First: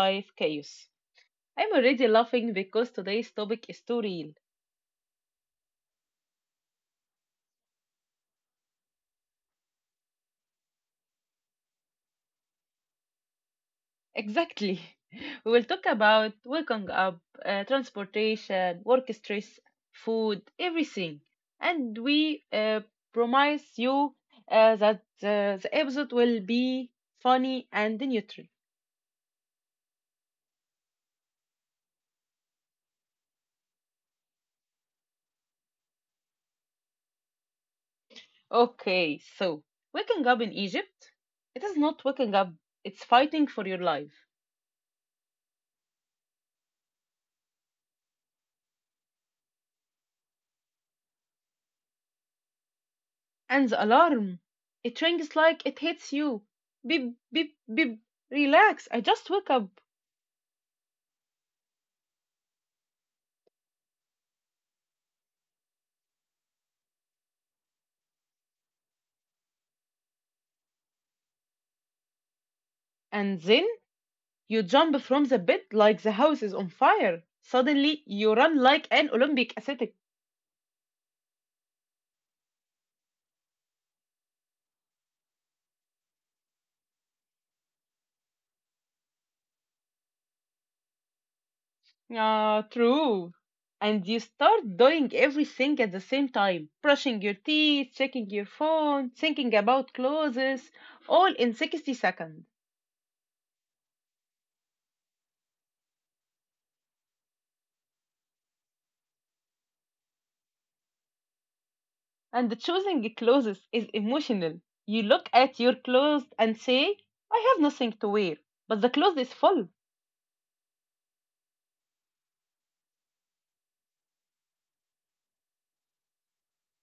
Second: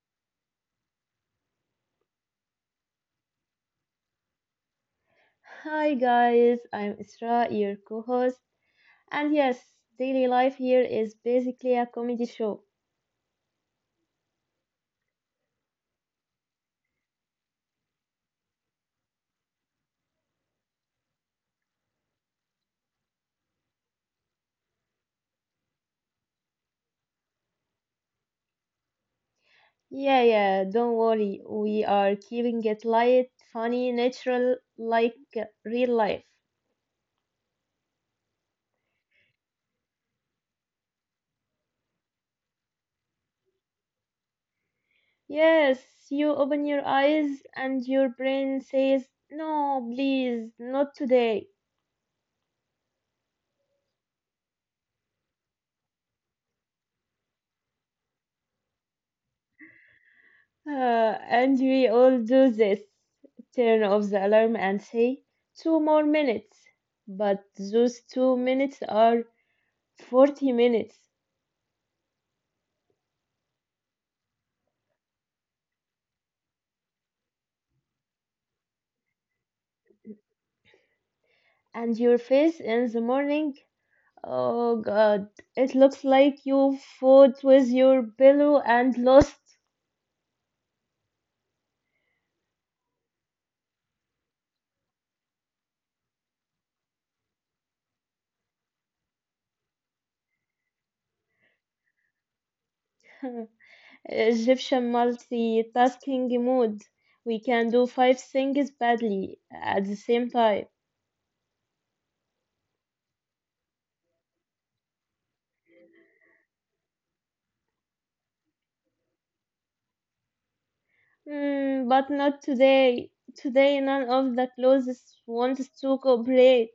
Life Chaos. I'm already laughing because today's topic is too real. Hi guys, I'm Isra, your co-host. And yes, daily life here is basically a comedy show. Exactly. We will talk about waking up, transportation, work stress, food, everything. And we promise you that the episode will be funny and neutral. Yeah, yeah, don't worry. We are keeping it light, funny, natural, like real life. Okay, so waking up in Egypt, it is not waking up, it's fighting for your life. Yes, you open your eyes and your brain says, "No, please, not today." And the alarm! It rings like it hits you. Beep, beep, beep. Relax, I just woke up. And we all do this. Turn off the alarm and say, two more minutes. But those 2 minutes are 40 minutes. And then you jump from the bed like the house is on fire. Suddenly you run like an Olympic athlete. And your face in the morning, oh god, it looks like you fought with your pillow and lost. Ah, True. And you start doing everything at the same time, brushing your teeth, checking your phone, thinking about clothes, all in 60 seconds. Egyptian multitasking mode, we can do five things badly at the same time. And choosing clothes is emotional. You look at your clothes and say, I have nothing to wear. But the clothes is full. Hmm, but not today. Today none of the clothes wants to cooperate.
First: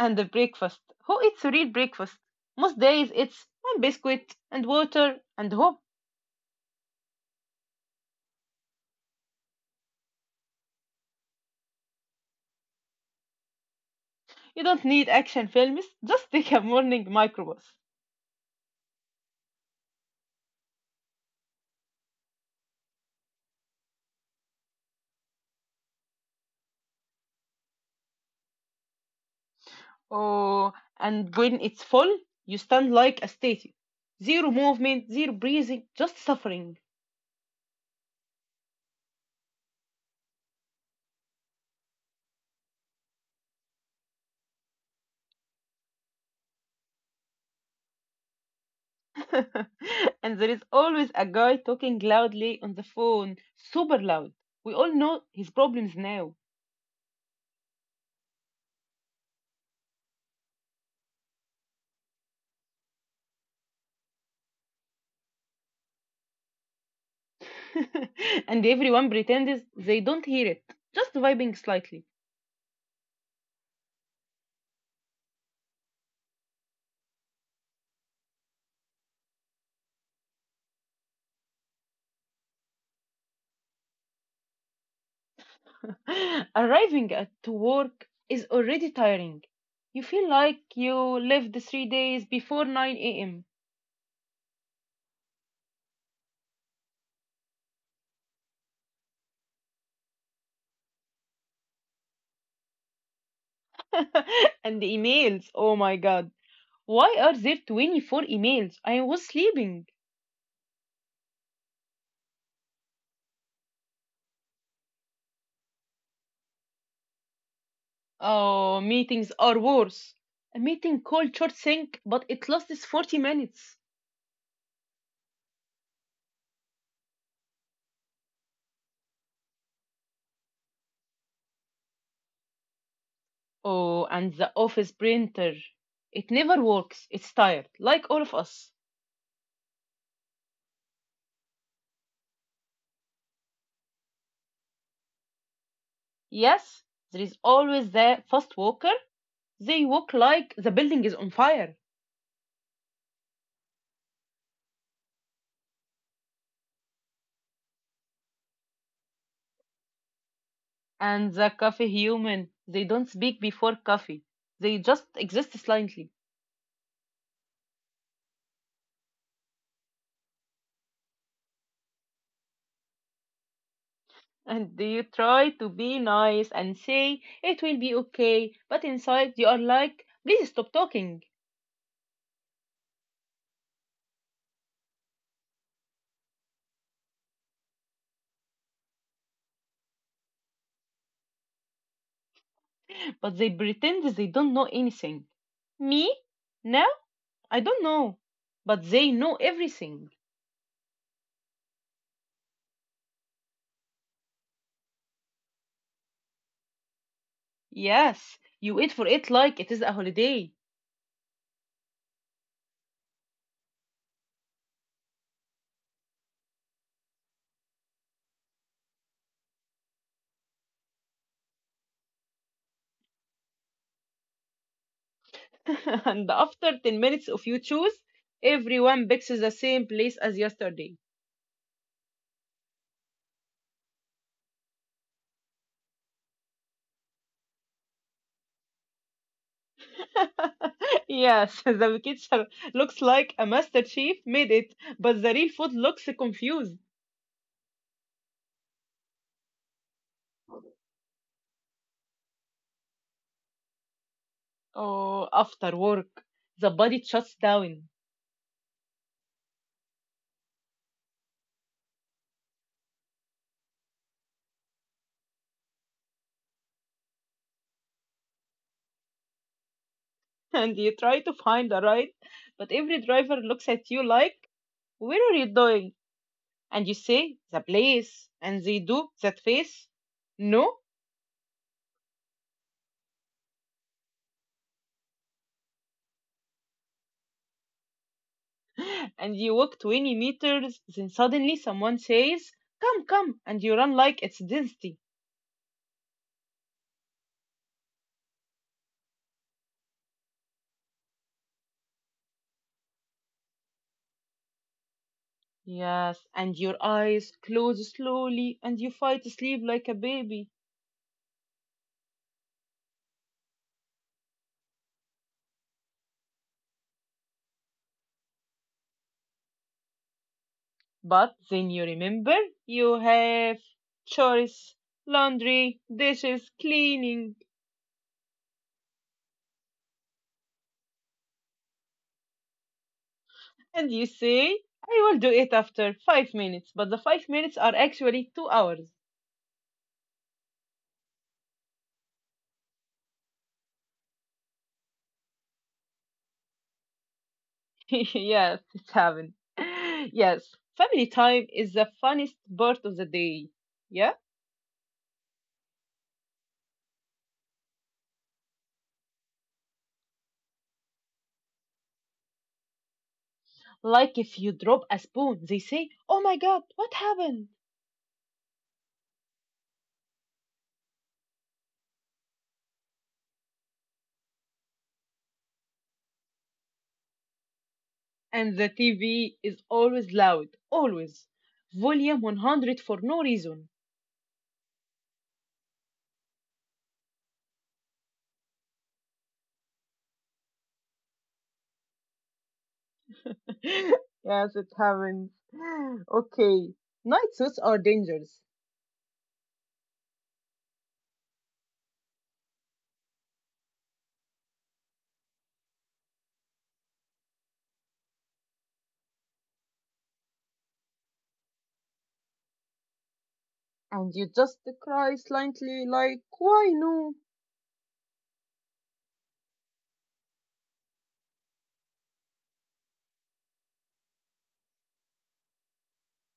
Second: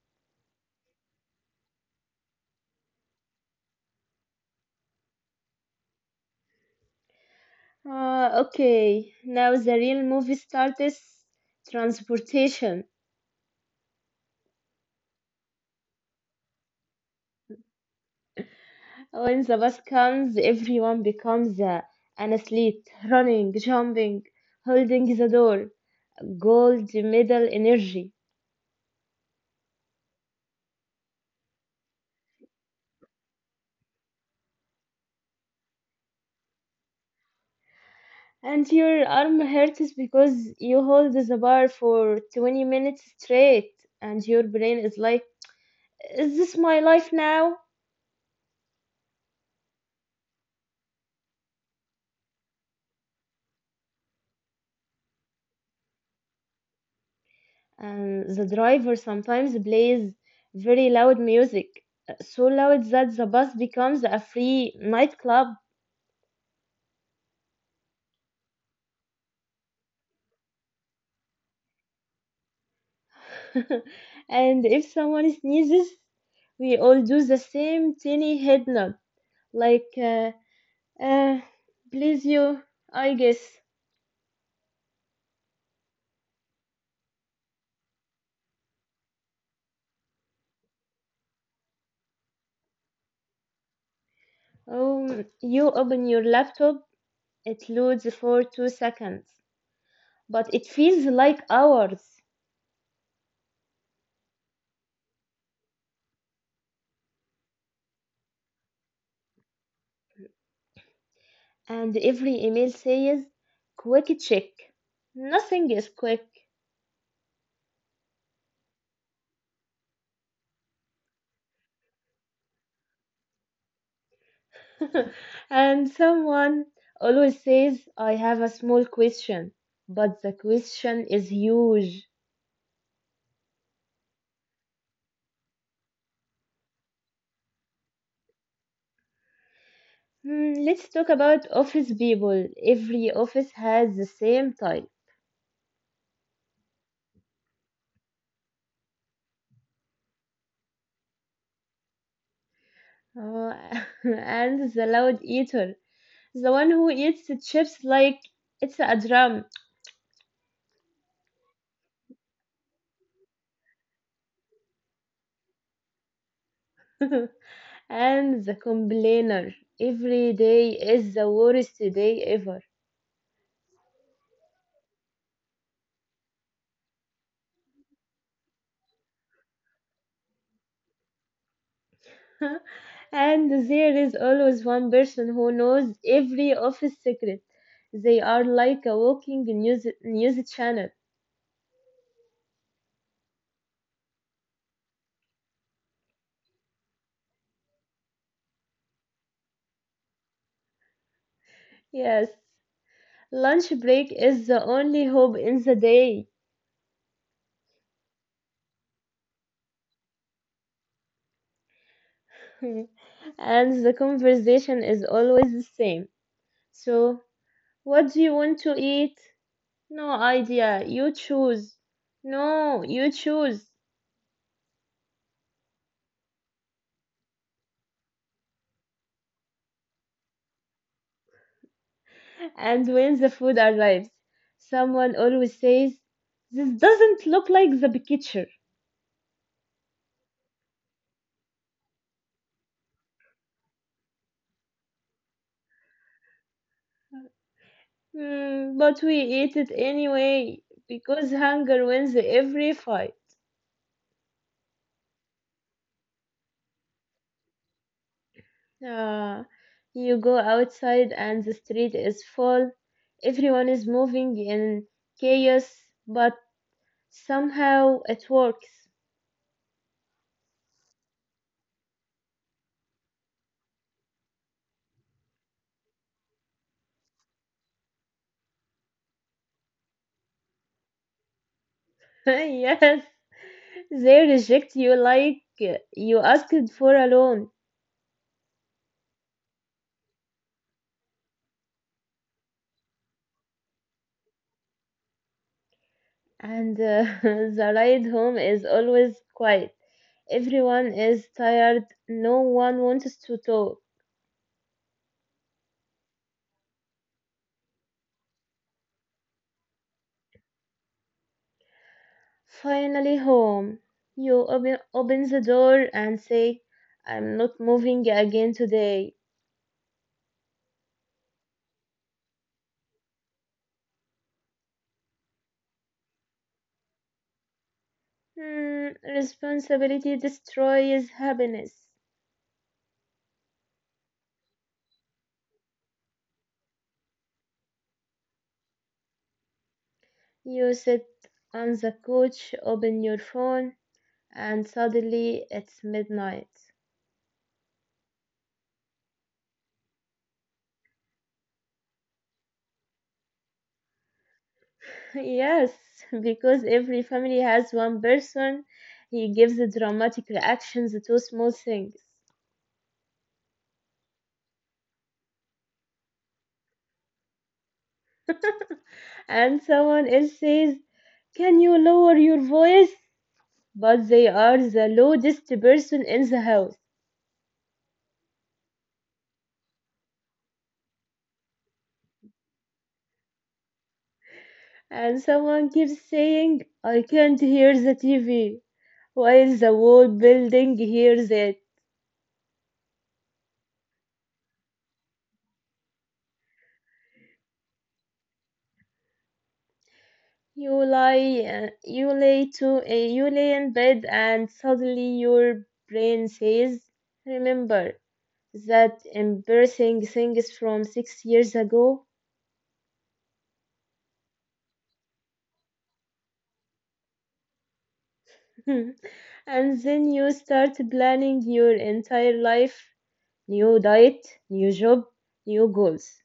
And the breakfast. Who eats real breakfast? Most days it's one biscuit and water and hope. Okay, now the real movie starts. Transportation. You don't need action films, just take a morning microbus. When the bus comes, everyone becomes an athlete, running, jumping, holding the door, gold medal energy. Oh, and when it's full, you stand like a statue. Zero movement, zero breathing, just suffering. And your arm hurts because you hold the bar for 20 minutes straight, and your brain is like, is this my life now? And there is always a guy talking loudly on the phone, super loud. We all know his problems now. And the driver sometimes plays very loud music, so loud that the bus becomes a free nightclub. And everyone pretends they don't hear it, just vibing slightly. And if someone sneezes, we all do the same tiny head nod, like, uh, please you, I guess. Arriving at work is already tiring. You feel like you lived 3 days before 9 a.m. You open your laptop, it loads for 2 seconds, but it feels like hours. And the emails, oh my god. Why are there 24 emails? I was sleeping. And every email says, quick check. Nothing is quick. Oh, meetings are worse. A meeting called Short Sync, but it lasts 40 minutes. And someone always says, I have a small question, but the question is huge. Oh, and the office printer. It never works. It's tired, like all of us. Hmm, let's talk about office people. Every office has the same type. Yes, there is always the fast walker. They walk like the building is on fire. Oh, and the loud eater, the one who eats the chips like it's a drum. And the coffee human. They don't speak before coffee. They just exist silently. And the complainer. Every day is the worst day ever. And you try to be nice and say it will be okay, but inside you are like, please stop talking. And there is always one person who knows every office secret. They are like a walking news channel. But they pretend they don't know anything. Me? No, I don't know. But they know everything. Yes, lunch break is the only hope in the day. Yes, you wait for it like it is a holiday. And the conversation is always the same. So, what do you want to eat? No idea. You choose. No, you choose. And after 10 minutes of you choose, everyone picks the same place as yesterday. And when the food arrives, someone always says, this doesn't look like the picture. Yes, the kitchen looks like a master chef made it, but the real food looks confused. "Hmm, but we eat it anyway because hunger wins every fight. Oh, after work, the body shuts down. Ah, you go outside and the street is full. Everyone is moving in chaos, but somehow it works. And you try to find a ride, but every driver looks at you like, where are you going? And you say, the place. And they do that face. No. Yes, they reject you like you asked for a loan, And you walk 20 meters. Then suddenly someone says, come, come. And you run like it's density. and the ride home is always quiet. Everyone is tired, no one wants to talk. Yes. And your eyes close slowly. And you fight to sleep like a baby. Finally, home. You open the door and say, I'm not moving again today. But then you remember you have chores, laundry, dishes, cleaning. Hmm, responsibility destroys happiness. And you say, I will do it after 5 minutes, but the 5 minutes are actually 2 hours. You sit on the couch, open your phone, and suddenly it's midnight. Yes, it's happened. Yes, family time is the funniest part of the day. Yeah? Yes, because every family has one person. He gives the dramatic reactions to small things, Like if you drop a spoon, they say, oh my god, what happened? and someone else says, can you lower your voice? But they are the loudest person in the house, And the TV is always loud, always. Volume 100 for no reason. and someone keeps saying, I can't hear the TV, while the whole building hears it. Yes, it happens. Okay, night suits are dangerous. You lie, you lay to a you lay in bed, and suddenly your brain says, "Remember that embarrassing things from 6 years ago?" And you just cry slightly, like, why no? And then you start planning your entire life: new diet, new job, new goals.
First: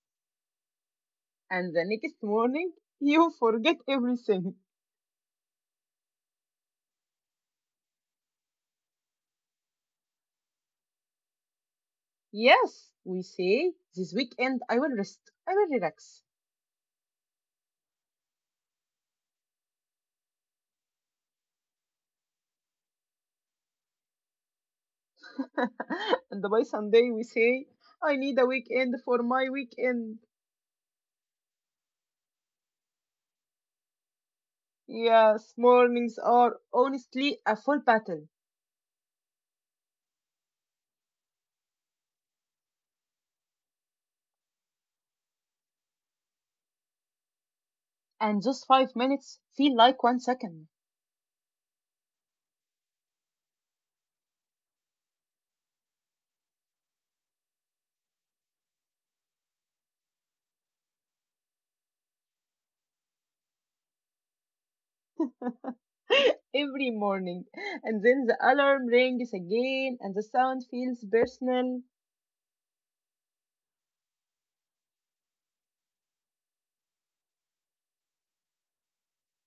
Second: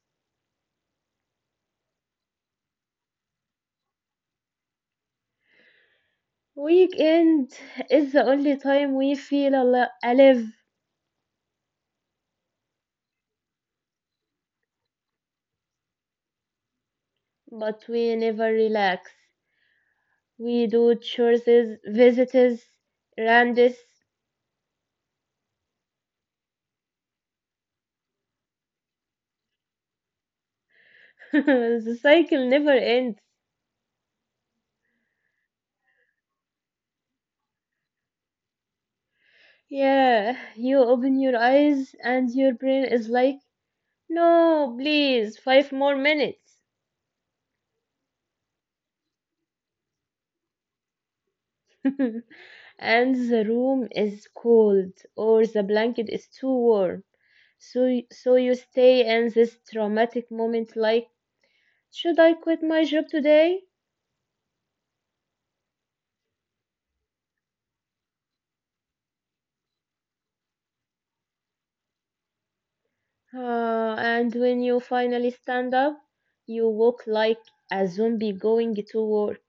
And the next morning, you forget everything. Weekend is the only time we feel alive, Yes, we say, this weekend I will rest, I will relax. but we never relax. We do chores, visits, randos. And by Sunday we say, I need a weekend for my weekend. The cycle never ends. Yes, mornings are honestly a full battle, Yeah, you open your eyes and your brain is like, no, please, five more minutes. and those 5 minutes feel like 1 second. And the room is cold or the blanket is too warm. So you stay in this traumatic moment like, should I quit my job today? Every morning, and then the alarm rings again, and the sound feels personal, And when you finally stand up, you walk like a zombie going to work.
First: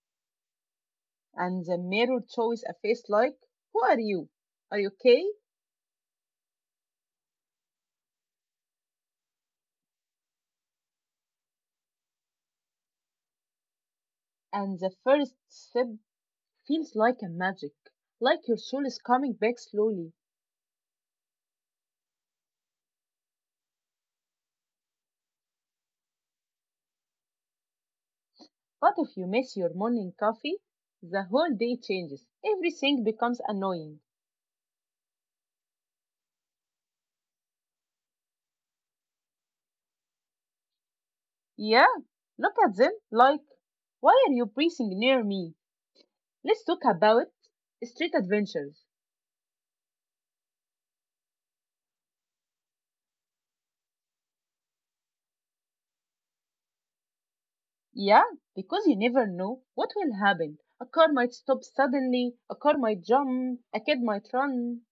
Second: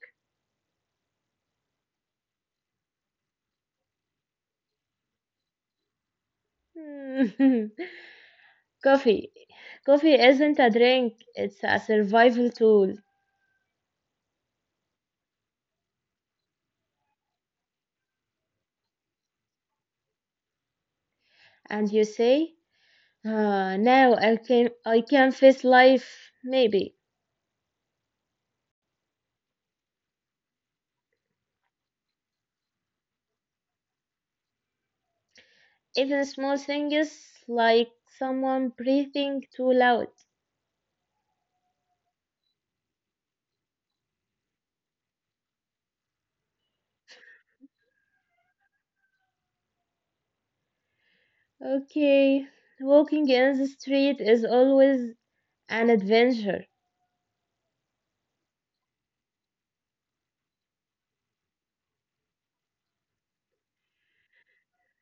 and the mirror shows a face like, who are you? Are you okay? Coffee. Coffee isn't a drink, it's a survival tool. And the first step feels like a magic, like your soul is coming back slowly. And you say, "Ah, now I can face life, maybe. But if you miss your morning coffee, the whole day changes. Everything becomes annoying. Even small things like someone breathing too loud. Yeah, look at them like, why are you breathing near me? Let's talk about street adventures. Okay, walking in the street is always an adventure. Yeah, because you never know what will happen. A car might stop suddenly, a car might jump, a kid might run.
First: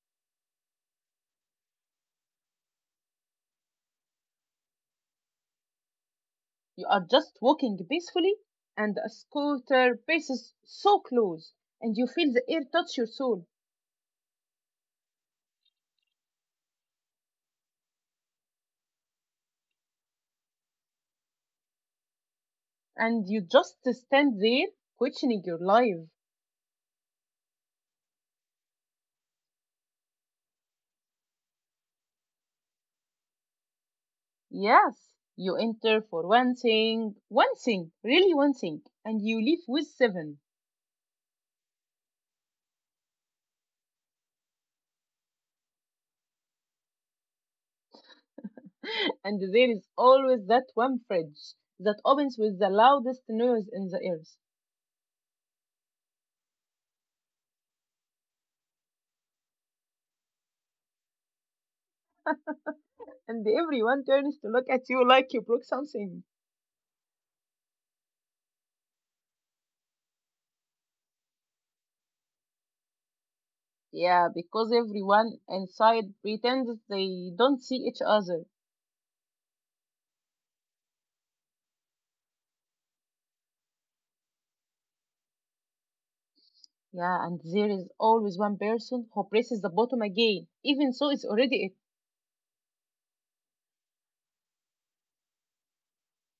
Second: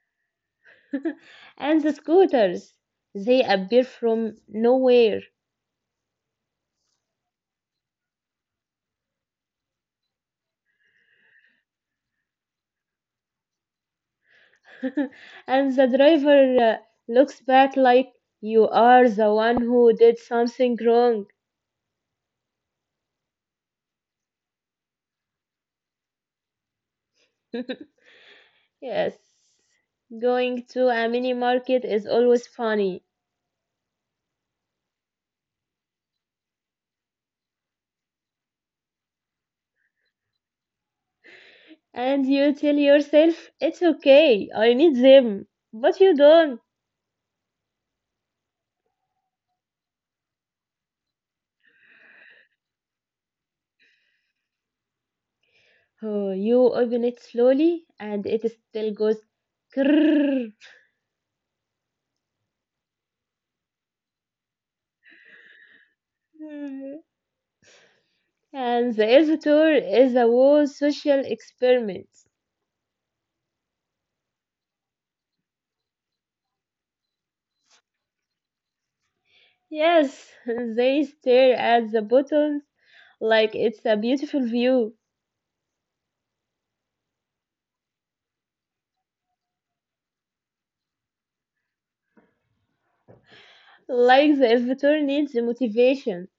And the scooters, they appear from nowhere. You are just walking peacefully, and a scooter passes so close, and you feel the air touch your soul, And the driver looks back like you are the one who did something wrong. and you just stand there questioning your life. Yes. Going to a mini market is always funny. Yes, you enter for one thing, really one thing, and you leave with seven. And you tell yourself, it's okay, I need them. But you don't. And there is always that one fridge that opens with the loudest noise in the earth, Oh, you open it slowly and it still goes krrrr. and everyone turns to look at you like you broke something. Mm. And the elevator is a whole social experiment. Yeah, because everyone inside pretends they don't see each other. Yes, they stare at the button like it's a beautiful view. Yeah, and there is always one person who presses the bottom again, even so it's already it. Like the elevator needs motivation.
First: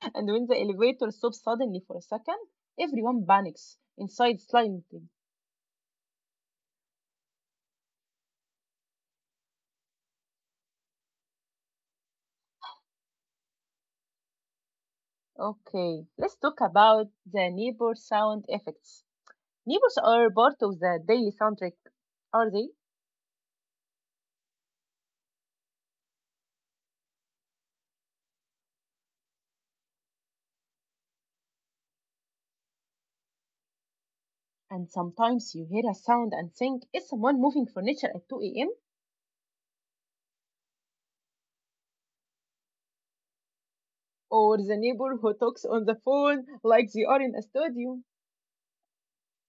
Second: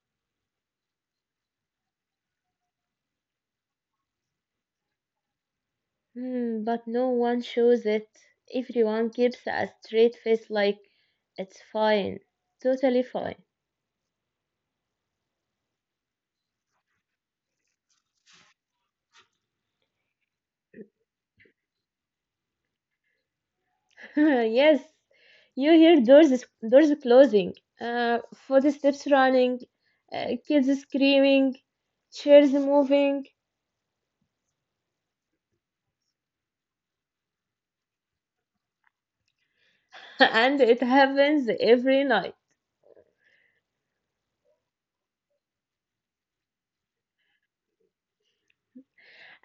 And when the elevator stops suddenly for a second, everyone panics inside slightly. Hmm, but no one shows it. Everyone keeps a straight face like it's fine. Totally fine. Okay, let's talk about the neighbor sound effects. Neighbors are part of the daily soundtrack, are they? Yes. You hear doors closing, uh, footsteps running, kids screaming, chairs moving. And sometimes you hear a sound and think it's someone moving furniture at 2 a.m. And it happens every night. Or the neighbor who talks on the phone like they are in a studio.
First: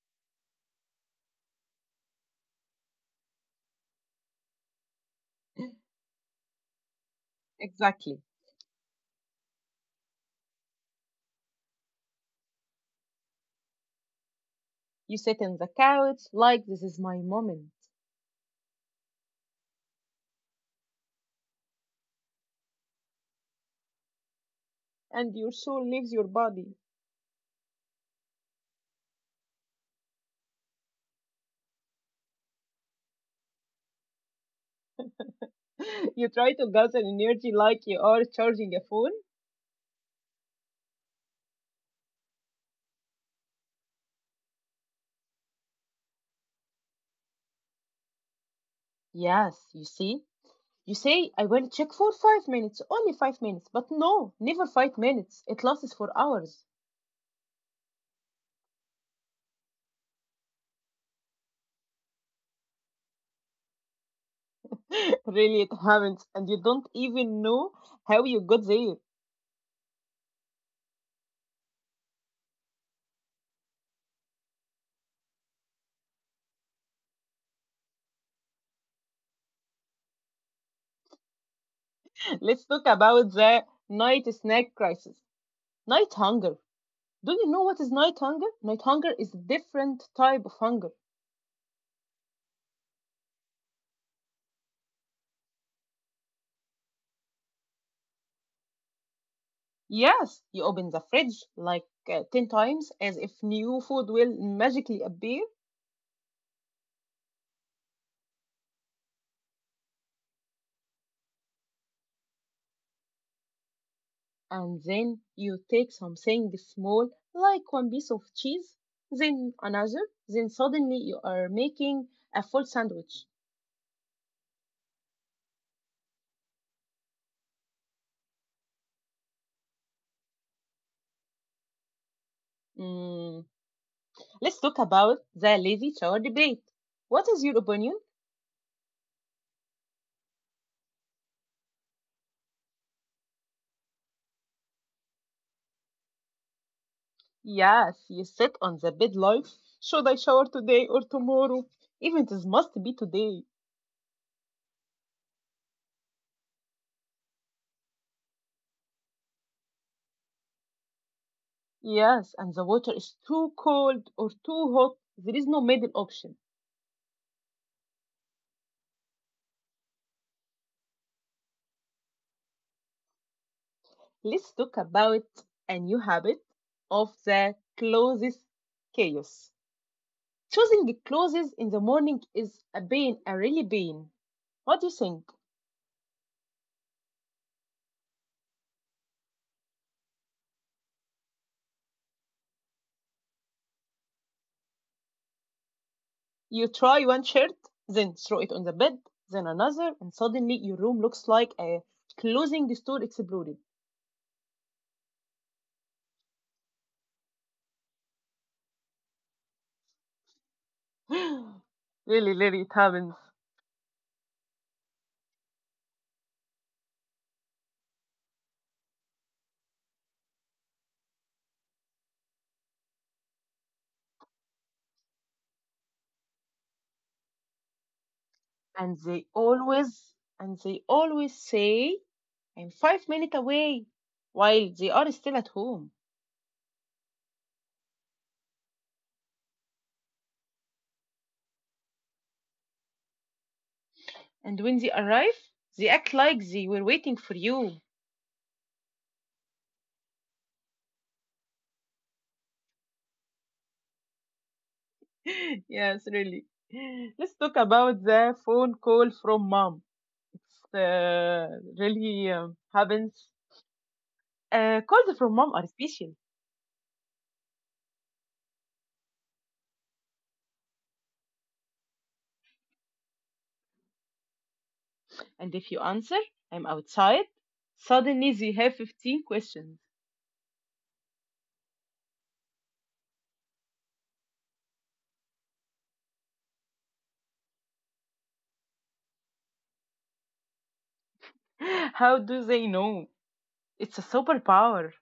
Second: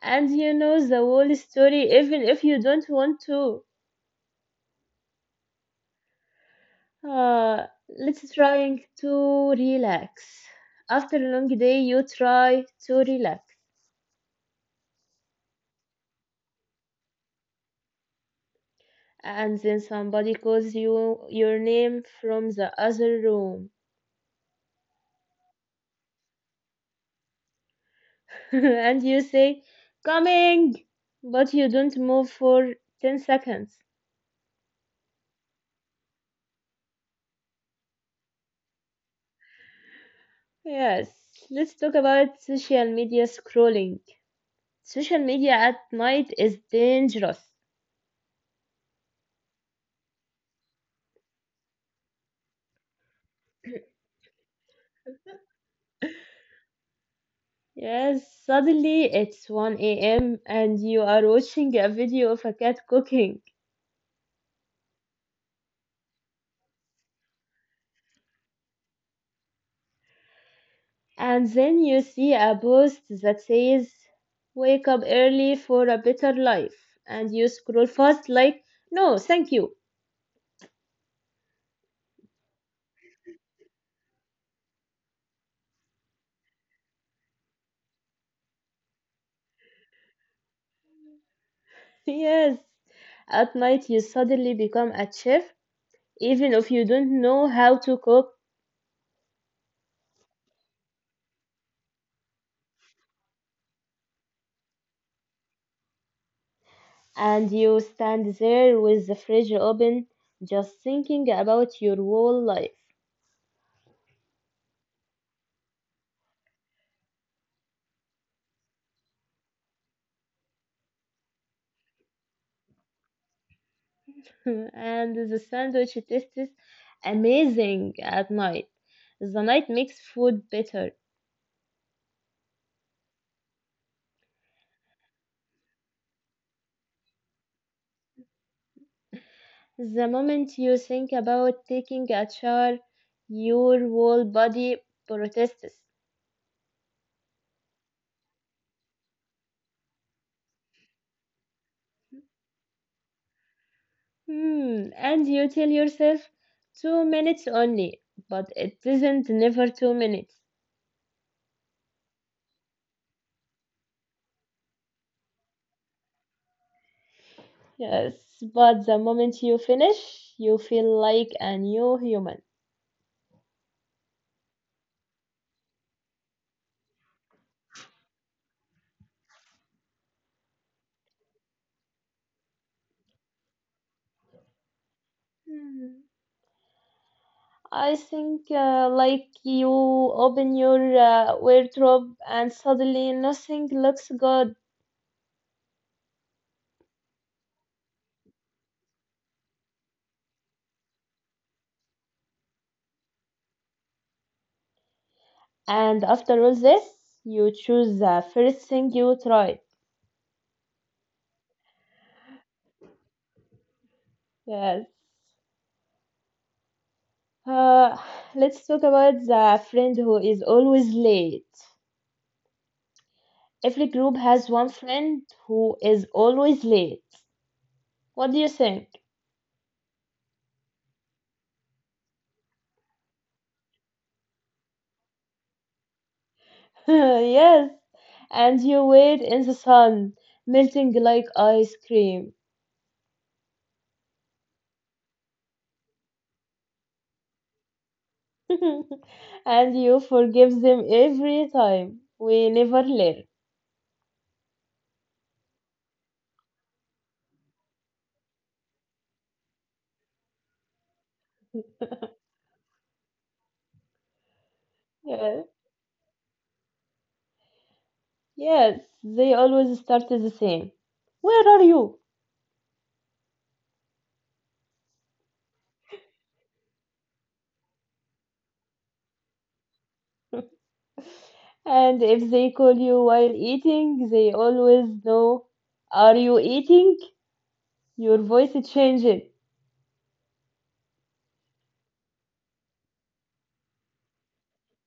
And you know the whole story even if you don't want to. Exactly. Let's trying to relax. After a long day, you try to relax, You sit on the couch like this is my moment, and then somebody calls you your name from the other room. and your soul leaves your body. And you say, "Coming," but you don't move for 10 seconds. You try to gather energy like you are charging a phone. Yes, let's talk about social media scrolling. Social media at night is dangerous. Yes, you see? You say, I will check for 5 minutes, only 5 minutes. But no, never 5 minutes. It lasts for hours. Yes, suddenly it's 1 a.m. and you are watching a video of a cat cooking. Really, it happens, and you don't even know how you got there. And then you see a post that says, wake up early for a better life. And you scroll fast, like, no, thank you. Let's talk about the night snack crisis. Night hunger. Do you know what is night hunger? Night hunger is a different type of hunger. Yes. At night, you suddenly become a chef, even if you don't know how to cook. Yes, you open the fridge like 10 times as if new food will magically appear, And you stand there with the fridge open, just thinking about your whole life. and then you take something small like one piece of cheese, then another, then suddenly you are making a full sandwich. And the sandwich tastes amazing at night. The night makes food better. Mm, let's talk about the lazy shower debate. What is your opinion? The moment you think about taking a shower, your whole body protests. Yes, you sit on the bed like, should I shower today or tomorrow? Even it must be today. Hmm, and you tell yourself 2 minutes only, but it isn't never 2 minutes. Yes, and the water is too cold or too hot. There is no middle option. Yes, but the moment you finish, you feel like a new human. Let's talk about a new habit of the closest chaos. Choosing clothes in the morning is a pain, a really pain. What do you think? Hmm. I think like you open your wardrobe and suddenly nothing looks good. You try one shirt, then throw it on the bed, then another, and suddenly your room looks like a clothing store exploded. And after all this, you choose the first thing you tried. Really, really, it happens. Yes. Uh, let's talk about the friend who is always late. Every group has one friend who is always late. What do you And think? they always, and they always say I'm 5 minutes away, while they are still at home. Yes. And you wait in the sun, melting like ice cream. And when they arrive, they act like they were waiting for you. And you forgive them every time. We never learn. Yes, really. Let's talk about the phone call from mom. It's really happens. Calls from mom Yes. are special. Yes. They always start the same. Where are you? And if you answer, I'm outside, suddenly they have 15 questions. And if they call you while eating, they always know, are you eating? Your voice is changing. How do they know? It's a superpower.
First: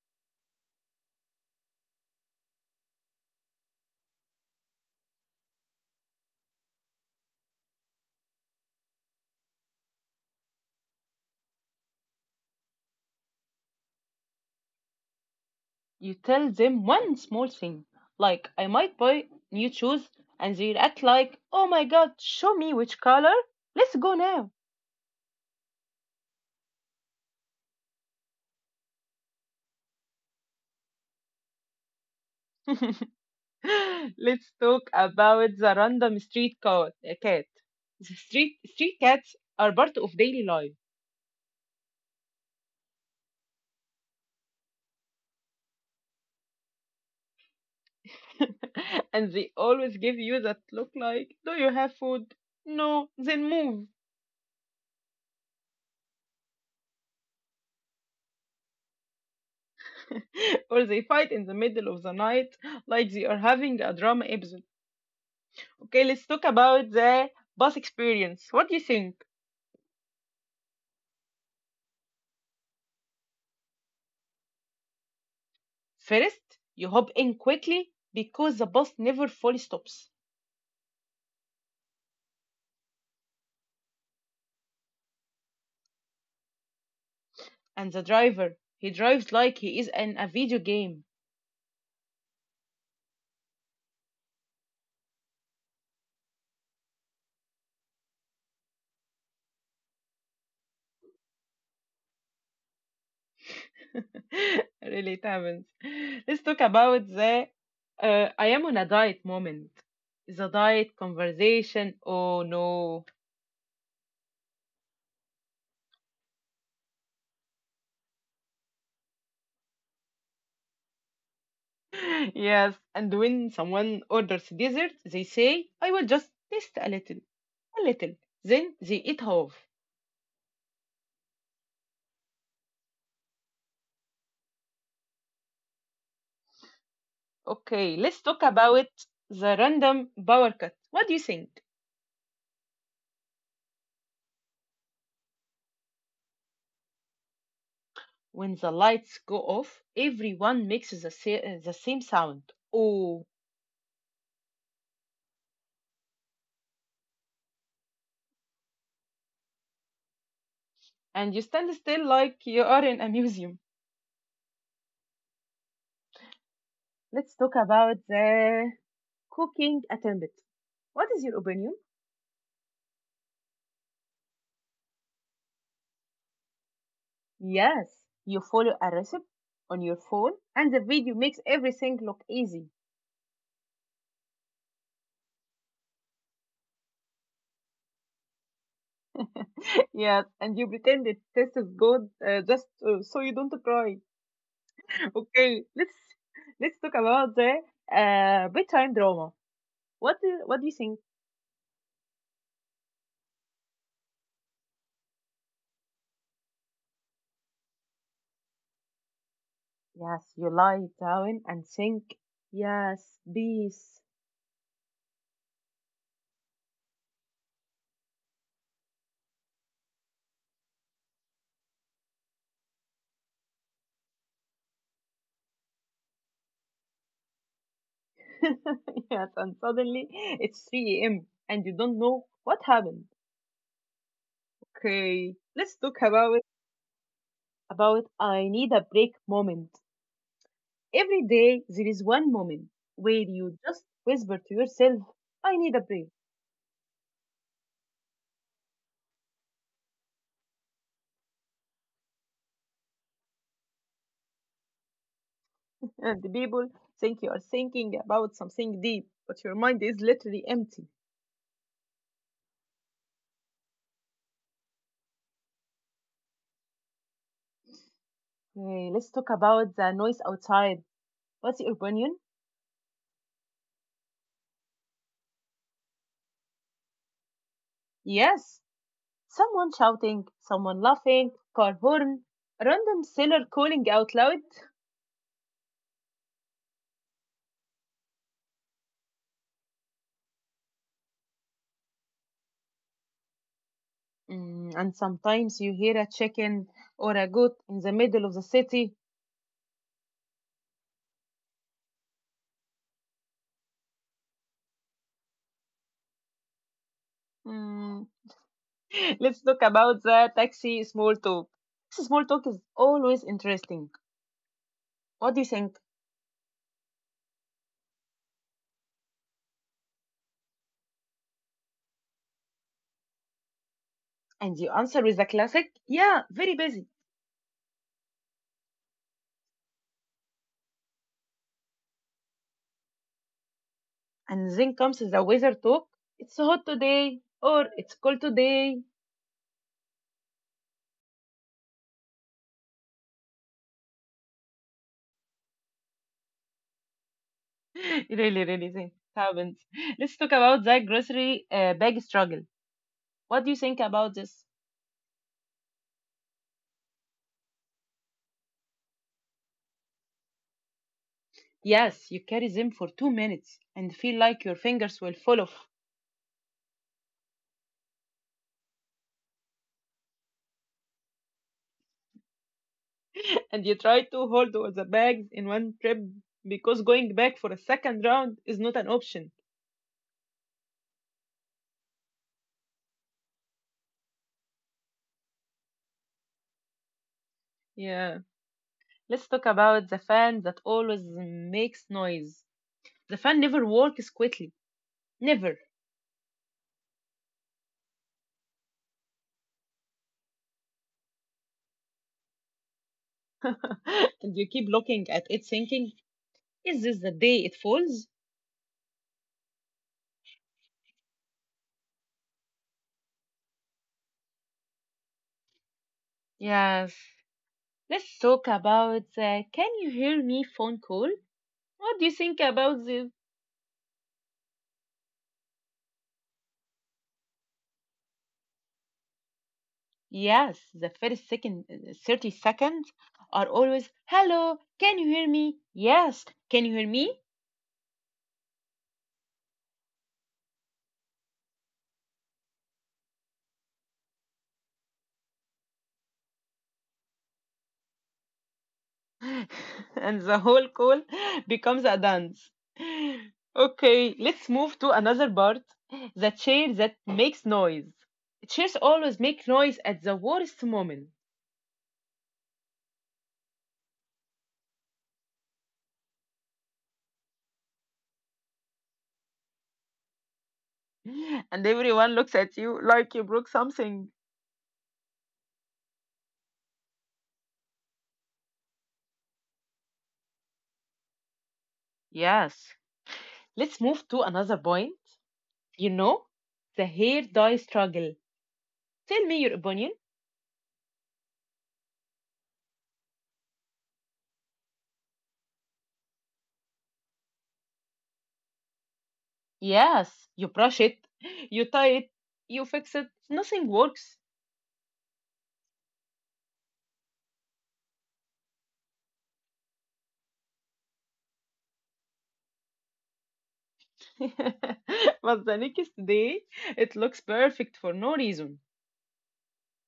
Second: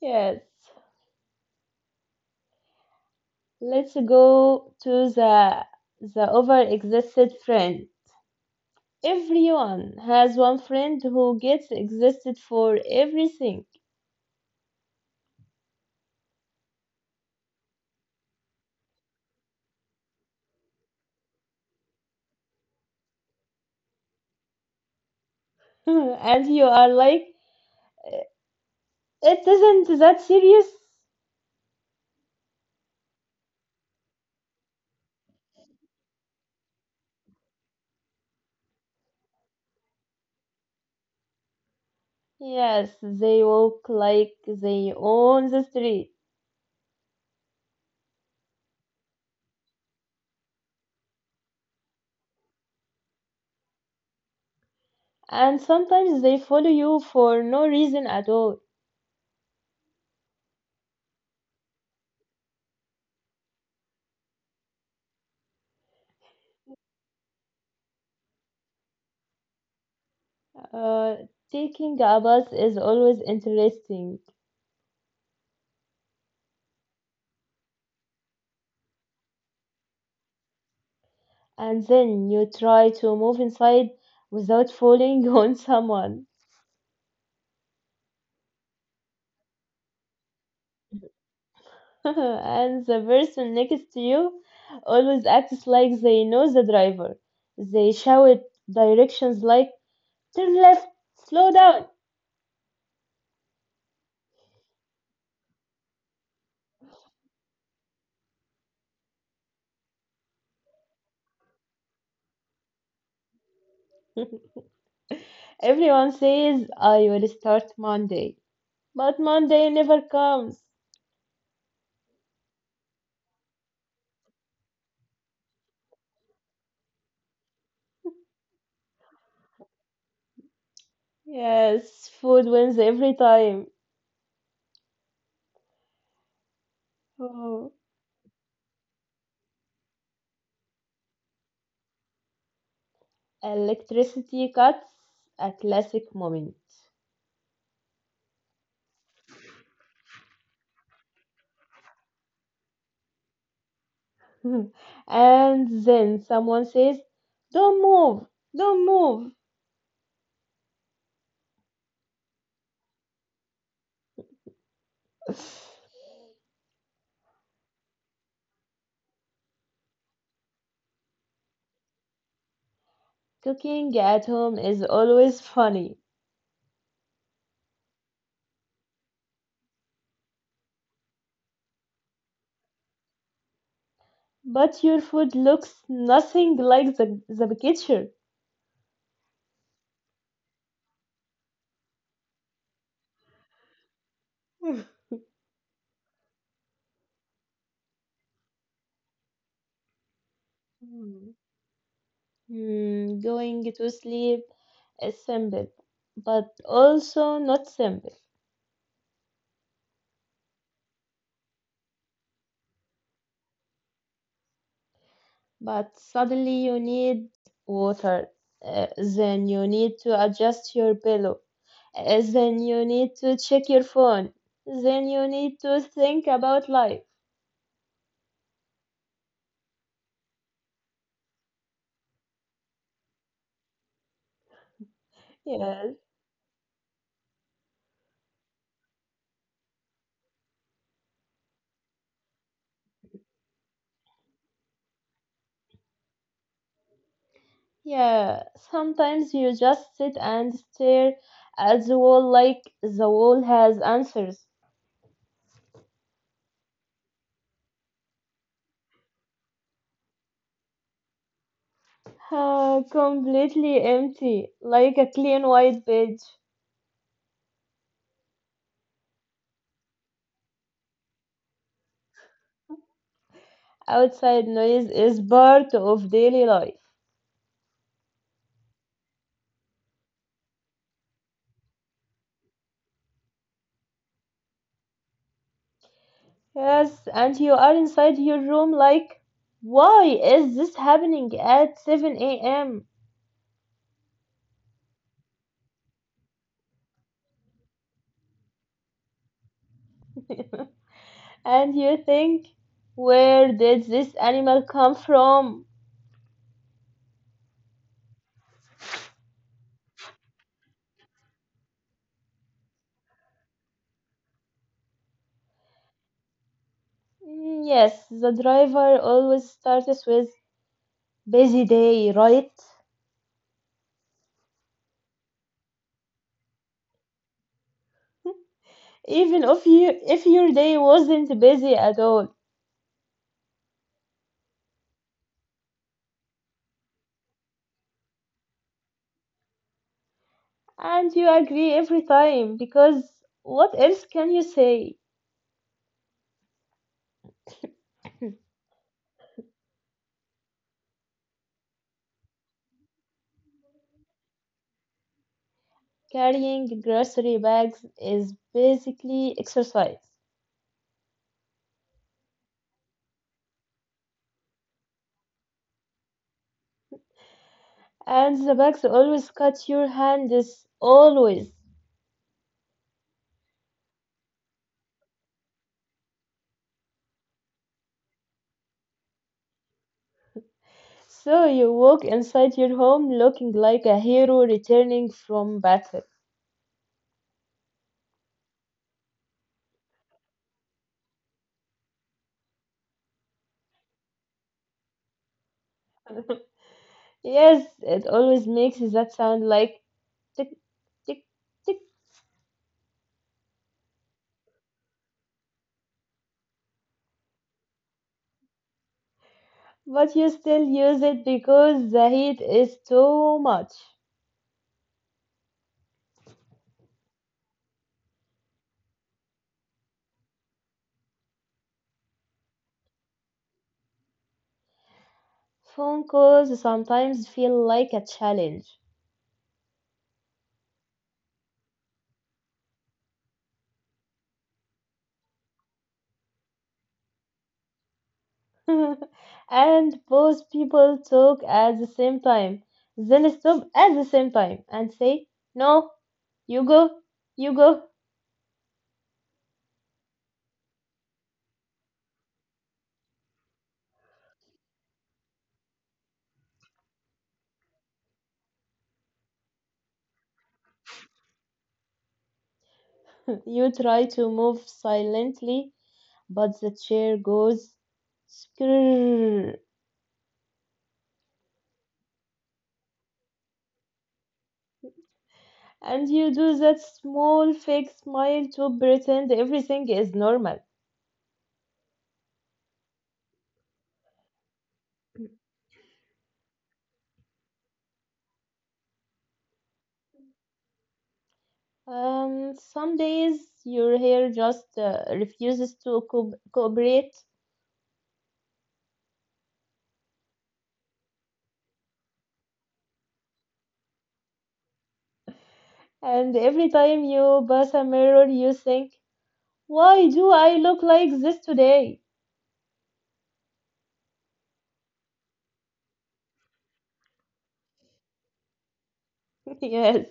Yes. Let's go to the overexisted friend. Everyone has one friend who gets existed for everything. You tell them one small thing, like I might buy new shoes, and they react like, oh my god, show me which color? Let's go now. And you are like, it isn't that serious. Let's talk about the random street cat. The street cats are part of daily life. Yes, they walk like they own the street. And they always give you that look like, do you have food? No, then move. And sometimes they follow you for no reason at all. Or they fight in the middle of the night like they are having a drama episode. Okay, let's talk about the bus experience. What do you think? Uh, Taking a bus is always interesting, First, you hop in quickly because the bus never fully stops. and then you try to move inside without falling on someone. And the driver, he drives like he is in a video game. And the person next to you always acts like they know the driver. They shout directions like "turn left, slow down." Really, it happens. Let's talk about the I am on a diet moment. The diet conversation. Oh no. Everyone says I will start Monday, but Monday never comes. Yes. And when someone orders dessert, they say, I will just taste a little, a little. Then they eat half. Yes, food wins every time. Oh. Okay, let's talk about the random power cut. What do you think? Electricity cuts, a classic moment. When the lights go off, everyone makes the same sound. Oh, And then someone says, don't move, don't move. and you stand still like you are in a museum. Let's talk about the cooking attempt. What is your opinion? Cooking at home is always funny, Yes, you follow a recipe on your phone, and the video makes everything look easy. but your food looks nothing like the picture. Yes, and you pretend it tastes good just so you don't cry. Okay, let's talk about the bedtime drama. What do you think? Hmm. Hmm, going to sleep is simple, but also not simple. Yes, you lie down and think, yes, peace. But suddenly you need water, then you need to adjust your pillow. Then you need to check your phone. Then you need to think about life. Yes, and suddenly it's 3 a.m. and you don't know what happened. Okay, Yes. let's talk about I need a break moment. Every day there is one moment where you just whisper to yourself, I need a break. Yeah. Sometimes you just sit and stare at the wall like the wall has answers. And the people think you are thinking about something deep, but your mind is literally empty. Completely empty, like a clean white page. Okay, let's talk about the noise outside. What's your opinion? Outside noise is part of daily life. Yes, someone shouting, someone laughing, car horn, a random sailor calling out loud. Yes, and you are inside your room like, why is this happening at 7 a.m.? Mm, and sometimes you hear a chicken or a goat in the middle of the city. And you think, where did this animal come from? Mm, let's talk about the taxi small talk. This small talk is always interesting. What do you think? Mm. Yes, the driver always starts with busy day, right? And you answer with a classic, yeah, very busy. Even if you if your day wasn't busy at all, And then comes the weather talk. It's hot today or it's cold today. and you agree every time because what else can you say? Really, really, things happens. Let's talk about the grocery bag struggle. What do you think about this? Carrying grocery bags is basically exercise, Yes, you carry them for 2 minutes and feel like your fingers will fall off. and the bags always cut your hands, always. And you try to hold all the bags in one trip because going back for a second round is not an option. So you walk inside your home looking like a hero returning from battle. Yeah. Let's talk about the fan that always makes noise. The fan never works quickly. Never. Yes, it always makes that sound like tick, tick, tick, And you keep looking at it thinking, is this the day it falls? but you still use it because the heat is too much. Yes. Let's talk about the can you hear me phone call? What do you think about this? Phone calls sometimes feel like a challenge. Yes, the first second, 30 seconds are always, hello, can you hear me? Yes, can you hear me? And both people talk at the same time, then stop at the same time and say, no, you go, you go. And the whole call becomes a dance. Okay, let's move to another part, the chair that makes noise. Chairs always make noise at the worst moment, You try to move silently but the chair goes skrrr, and everyone looks at you like you broke something. and you do that small fake smile to pretend everything is normal. Yes, let's move to another point. You know, the hair dye struggle. Tell me your opinion. Some days your hair just refuses to cooperate, Yes, you brush it, you tie it, you fix it, nothing works. and every time you pass a mirror, you think, "Why do I look like this today?" But the next day, it looks perfect for no reason. Yes.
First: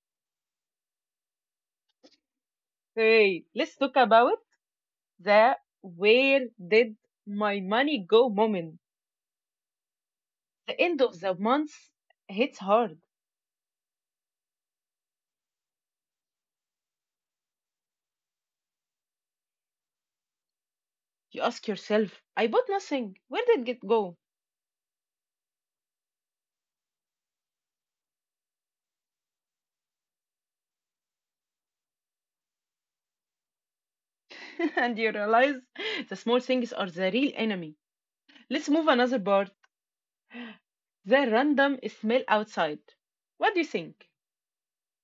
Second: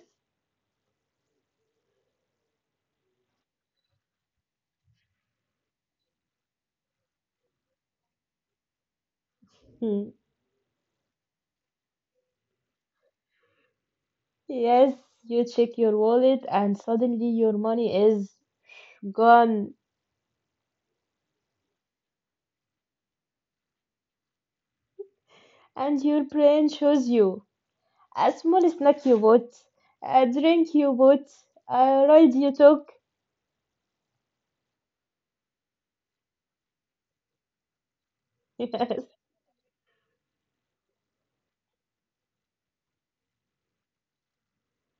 Hey, let's talk about the where did my money go moment. Hmm. The end of the month hits hard. Yes. You check your wallet, and suddenly your money is gone, You ask yourself, I bought nothing. Where did it go? and your brain shows you. أسمر snack you bought, a drink you bought, a ride you took. And you realize the small things are the real enemy. Let's move another part. The random smell outside. What do you think?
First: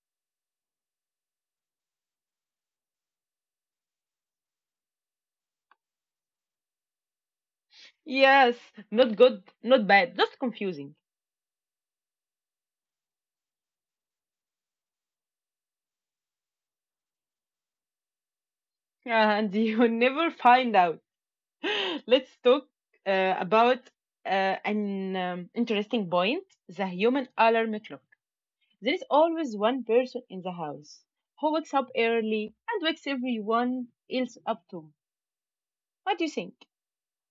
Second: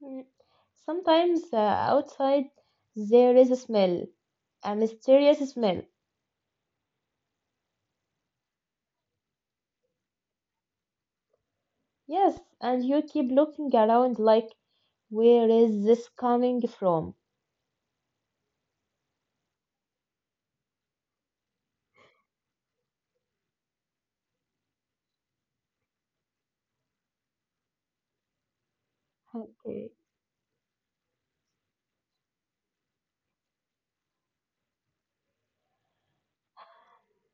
Yes. Mm. Sometimes outside there is a smell, a mysterious smell. Yes, not good, not bad, just confusing. Yes, and you keep looking around like, where is this coming from? And you never find out. Let's talk uh, about uh, an um, interesting point, the human alarm clock. There is always one Okay. person in the house who wakes up early and wakes everyone else up too. What do you think?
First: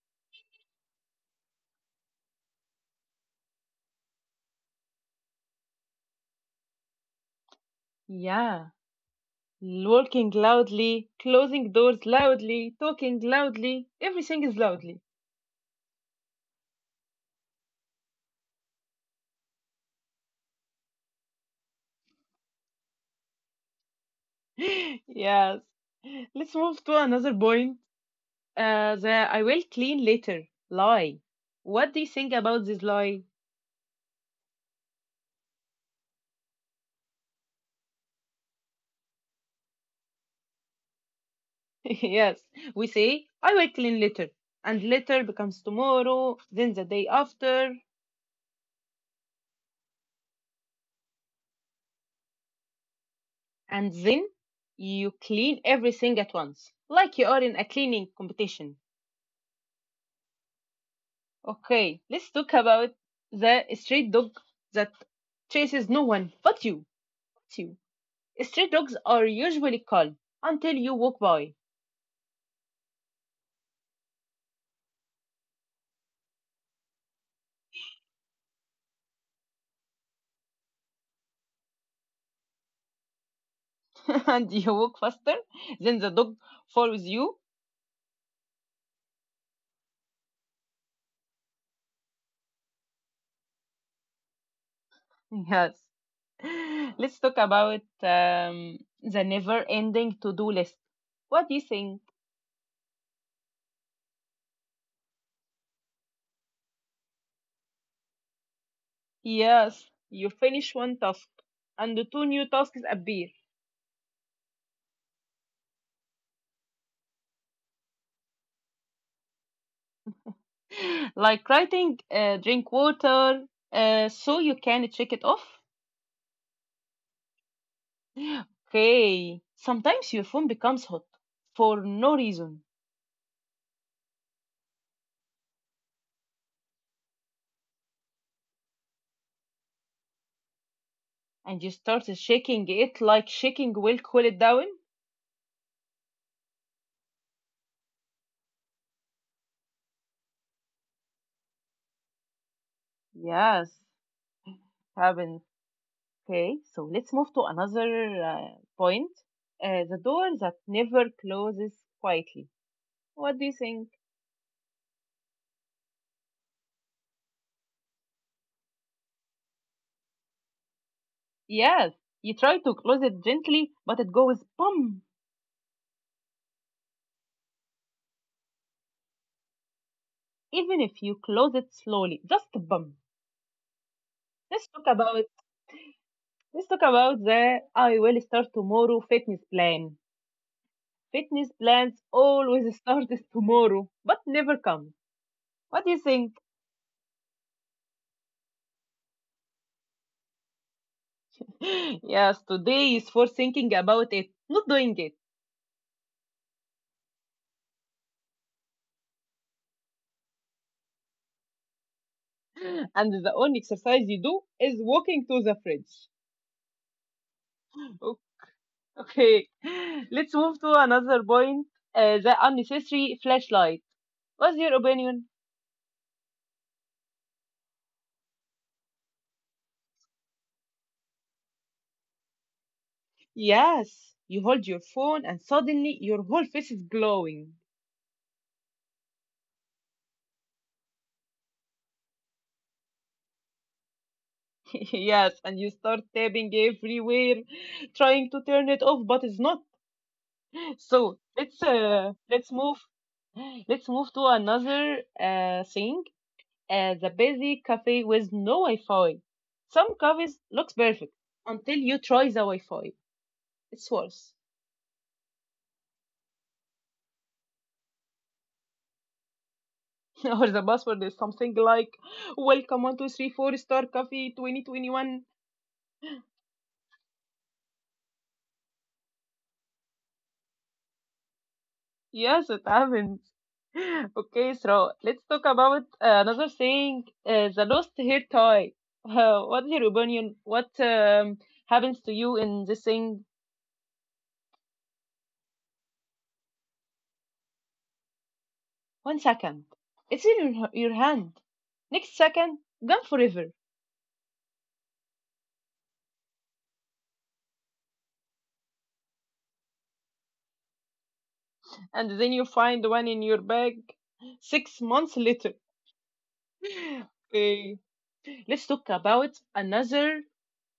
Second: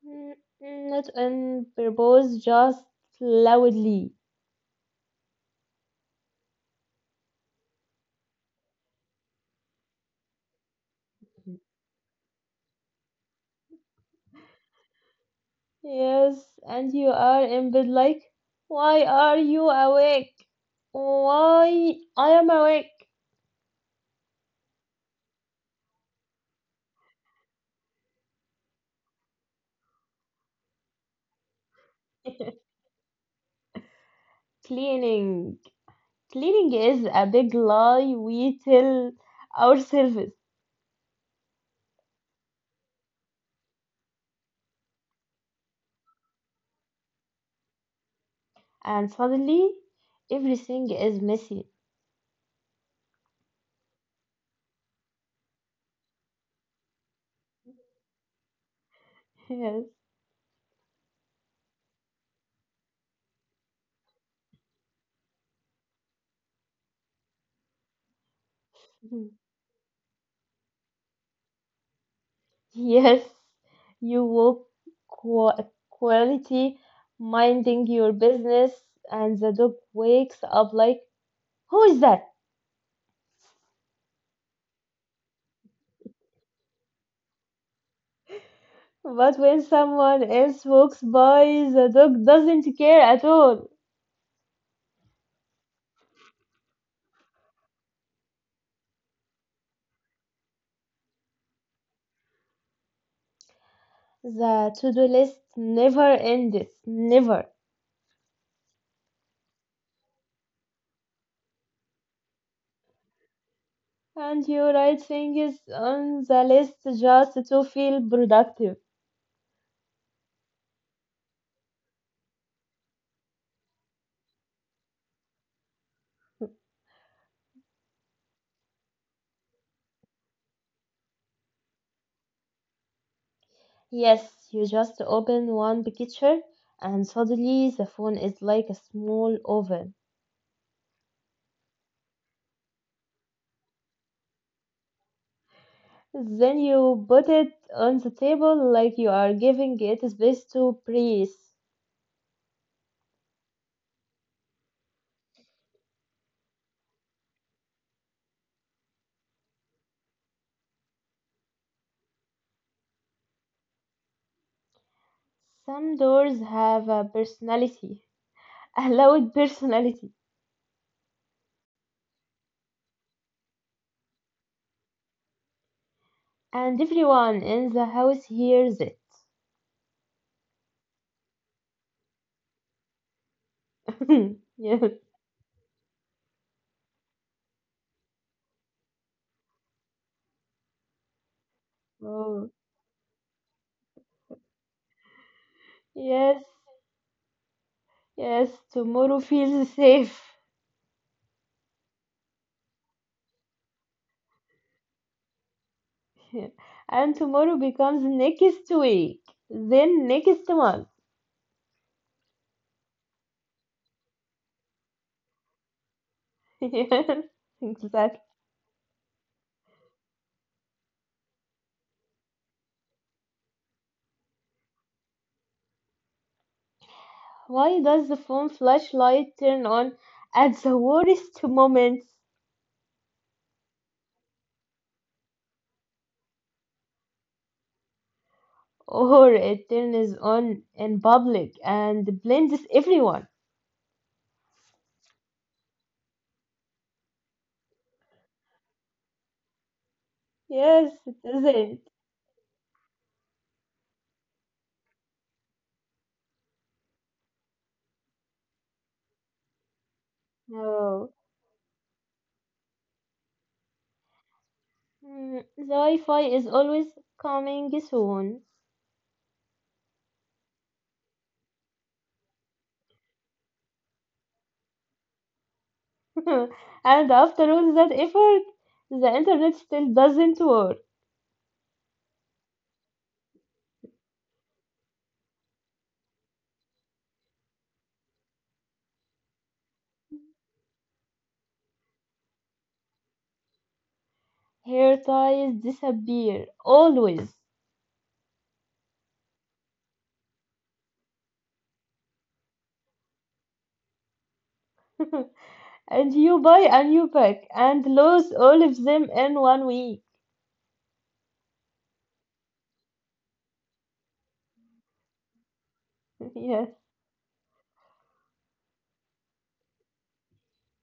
Mm, not on purpose, just loudly. Yeah, walking loudly, closing doors loudly, talking loudly, everything is loudly. Yes, and you are in bed like, why are you awake? Why I am awake? Yes. Let's move to another point. The I will clean later lie. What do you think about this lie? Cleaning. Cleaning is a big lie we tell ourselves, Yes, we say I will clean later, and later becomes tomorrow, then the day after, and suddenly everything is messy. and then you clean everything at once, like you are in a cleaning competition. Yes. Okay, let's talk about the stray dog that chases no one but you. But you. Stray dogs are Mm. usually calm until you walk by, Yes, you will qu- quality minding your business, and the dog wakes up like, who is that? and you walk faster, then the dog follows you. But when someone else walks by, the dog doesn't care at all. Yes. Let's talk about the never ending to do list. What do you think? The to do list never ends, never. Yes, you finish one task and the two new tasks appear, And your right thing is on the list just to feel productive. like writing, drink water, so you can check it off. Okay. Sometimes your phone becomes hot for no reason Yes, you just open one picture and suddenly the phone is like a small oven. and you start shaking it like shaking will cool it down. Then you put it on the table like you are giving it space to breathe. Yes, happens. Okay, so let's move to another point. The door that never closes quietly. What do you think? Some doors have a personality, a loud personality, Yes, you try to close it gently, but it goes bum. and everyone in the house hears it. Even if you close it slowly, just bum. Let's Yeah. talk about let's talk about the I will start tomorrow fitness plan. Fitness plans Oh. always start as tomorrow, but never come. What do you Yes, think? yes, tomorrow feels safe. Yes, today is for thinking about it, not doing it. And tomorrow becomes next week, then next month. And the only exercise you do is walking to the fridge. Yes, exactly. Okay, let's move to another point, the unnecessary flashlight. What's your opinion? Why does the phone flashlight turn on at the worst moments? Yes, you hold your phone and suddenly your whole face is glowing. Or it turns on in public and blinds everyone. Yes, and you start tapping everywhere, trying to turn it off, but it's not. Yes, So it doesn't. Let's move to another thing as a busy cafe with no Wi-Fi. Some cafes looks No. perfect until you try the Wi-Fi. It's worse. Mm, the Wi-Fi is always coming soon. Or the password is something like "Welcome 1 2 3 4 star cafe 2021." And after all that effort, the internet still doesn't work. Yes, it happens. Okay, so let's talk about another thing: the lost hair tie. What's your opinion? What happens to you in this thing? Hair ties disappear, always. 1 second, it's in your hand. Next second, gone forever. And you buy a new pack and lose all of them in one week. And then you find one in your bag 6 months later. Yes. Okay, let's talk about another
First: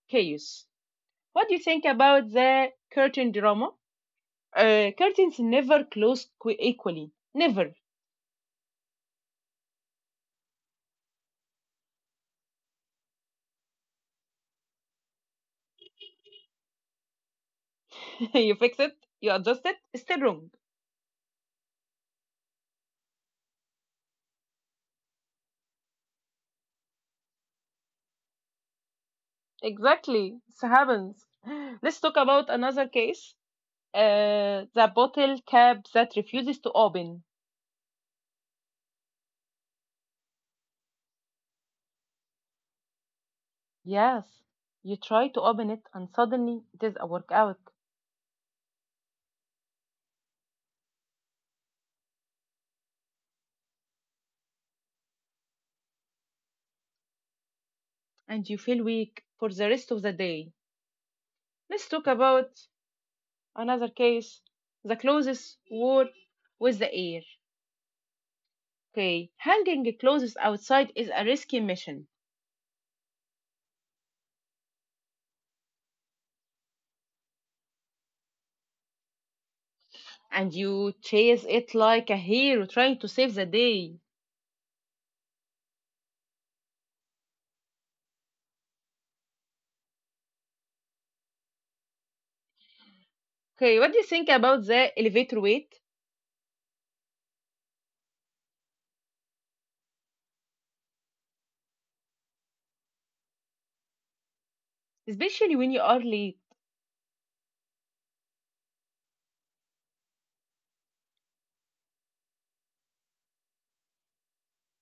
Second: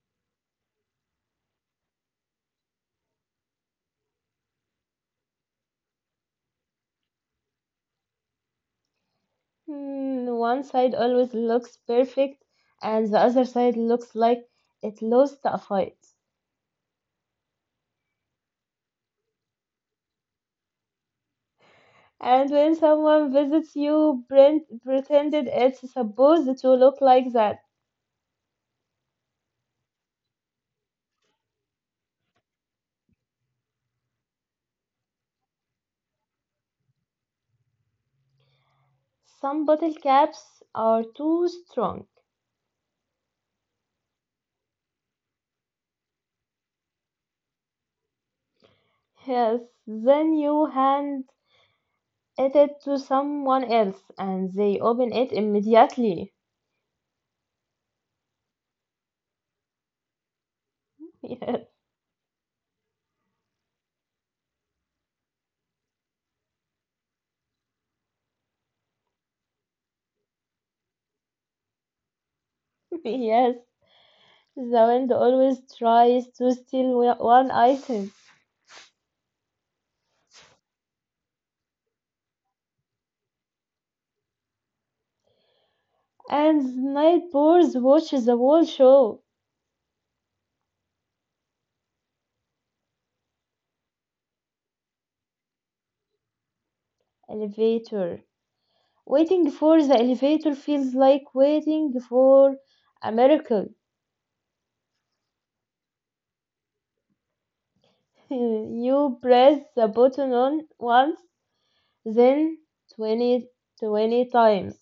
case. What do you think about the curtain drama? Curtains never close equally. Never. Mm, one side always looks perfect, and the other side looks like it lost a fight. You fix it, you adjust it, it's still wrong. And when someone visits you, Brent pretended it's supposed to look like that. Exactly, it happens. Let's talk about another case. The bottle cap that refuses to open. Some bottle caps are too strong. Yes, you try to open it and suddenly it is a workout. Yes, then you hand it to someone else and they open it immediately. And you feel weak for the rest of the day. Yes, Let's talk about another case, the clothes war with the air. Okay, hanging clothes outside is a risky mission, yes. The wind always tries to steal one item. and you chase it like a hero trying to save the day. And night birds watch the whole show. Okay, what do you think about the elevator wait? Elevator. Waiting for the elevator feels like waiting for a miracle. Especially when you are late, You press the button on once, then 20, 20 times.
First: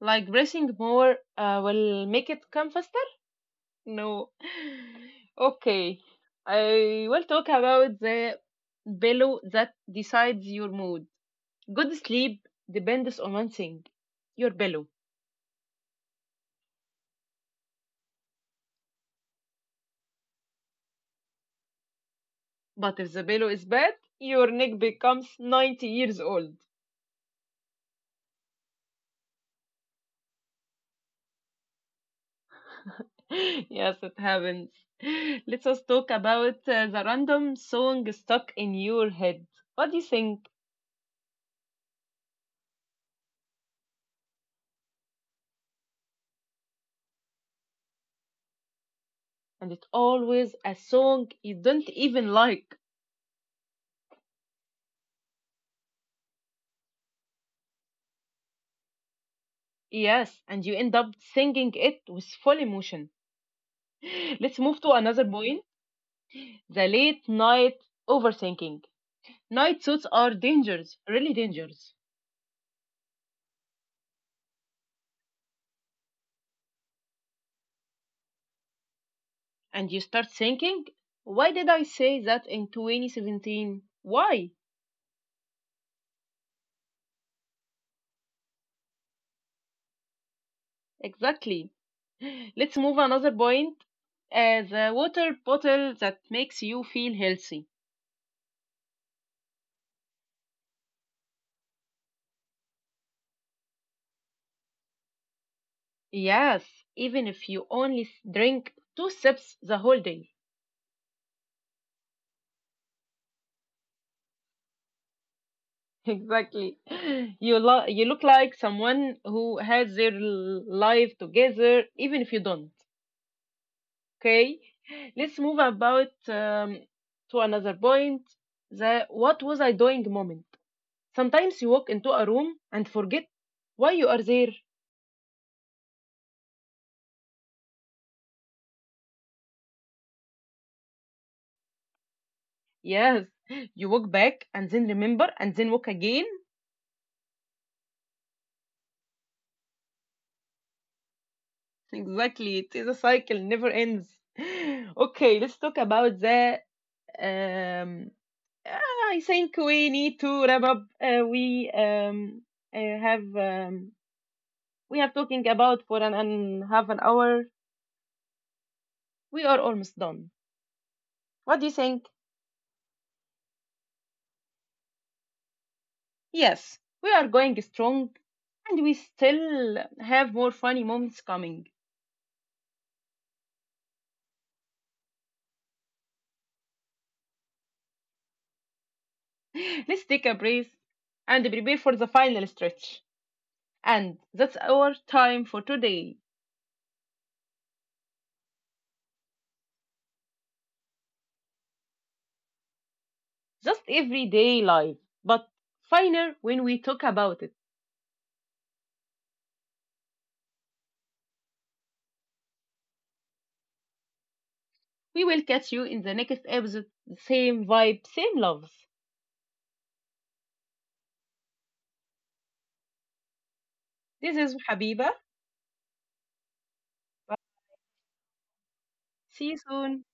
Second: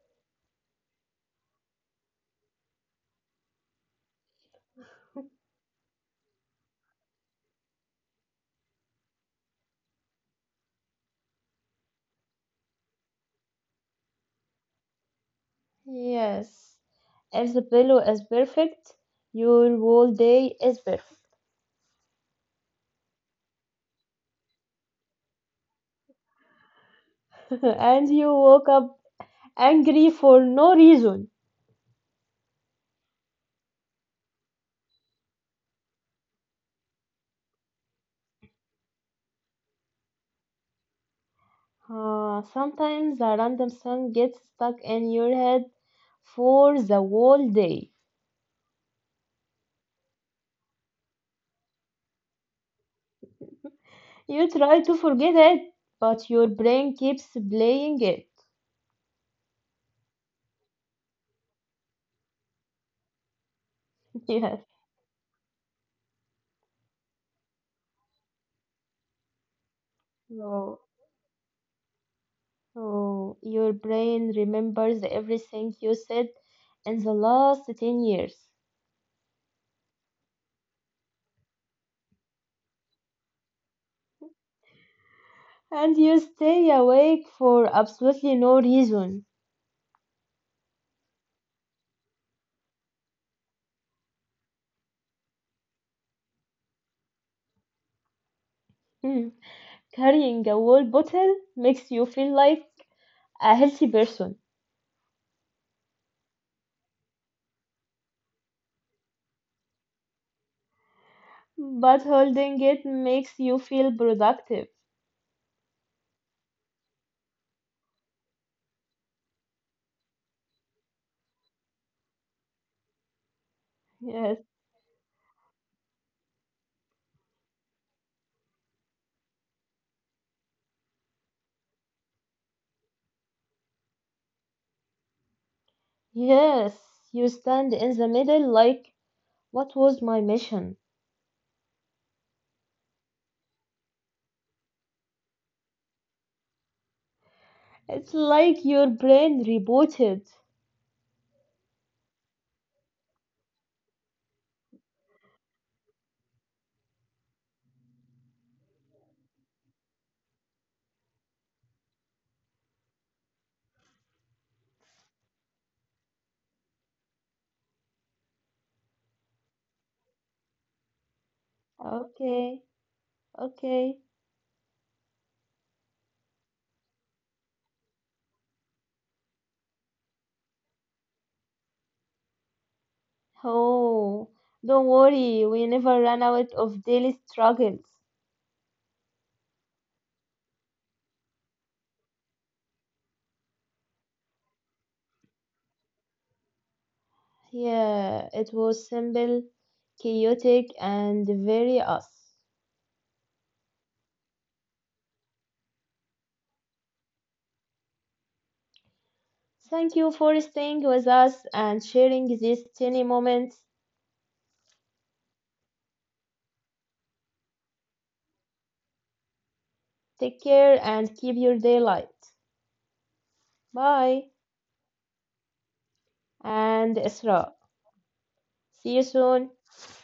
like pressing more will make it come faster? No. Okay, I will talk about the pillow that decides your mood. Good sleep depends on one thing, your pillow. Yes. If the pillow is perfect, your whole day is perfect. But if the pillow is bad, your neck becomes 90 years old. And you woke up angry for no reason. Yes, it happens. Let us talk about the random song stuck in your head. What do you think? Sometimes a random song gets stuck in your head for the whole day. And it's always a song you don't even like. You try to forget it, but your brain keeps playing it. Yes, and you end up singing it with full emotion. Let's Yes. move to another point, the late night overthinking. Night suits are So, dangerous, really dangerous. so your brain remembers everything you said in the last 10 years. And you start thinking, why did I say that in 2017? Why? And you stay awake for absolutely no reason. Exactly. Let's move another point. The water bottle that makes you feel healthy. Hmm. Carrying a whole bottle makes you feel like a healthy person, Yes, even if you only drink two sips the whole day. but holding it makes you feel productive. Exactly. You you look like someone who has their life together, even if you don't. Yes, Okay. Let's move about to another point. The what was I doing moment. Sometimes you walk into a room and forget why you are there. yes, you stand in the middle like, what was my mission? Yes, you walk back and then remember and then walk again. It's like your brain rebooted. Exactly, it is a cycle, never ends. Okay, let's talk about the. Um, I think we need to wrap up. Uh, have um, we have talking about for an and half an hour. We are almost done. What do you think? Okay, okay. Yes, we are going strong, and we still have more funny moments coming. Oh, don't worry, we never run out of daily struggles. Let's take a breath and prepare for the final stretch. And that's our time for today. Yeah, it was simple, chaotic, and very us. Just everyday life, but finer when we talk about it. Thank you for staying with us and sharing these tiny moments. We will catch you in the next episode. Same vibe, same loves. Take care and keep your day light. This Bye, is Habiba. and Isra. See you See you soon. soon.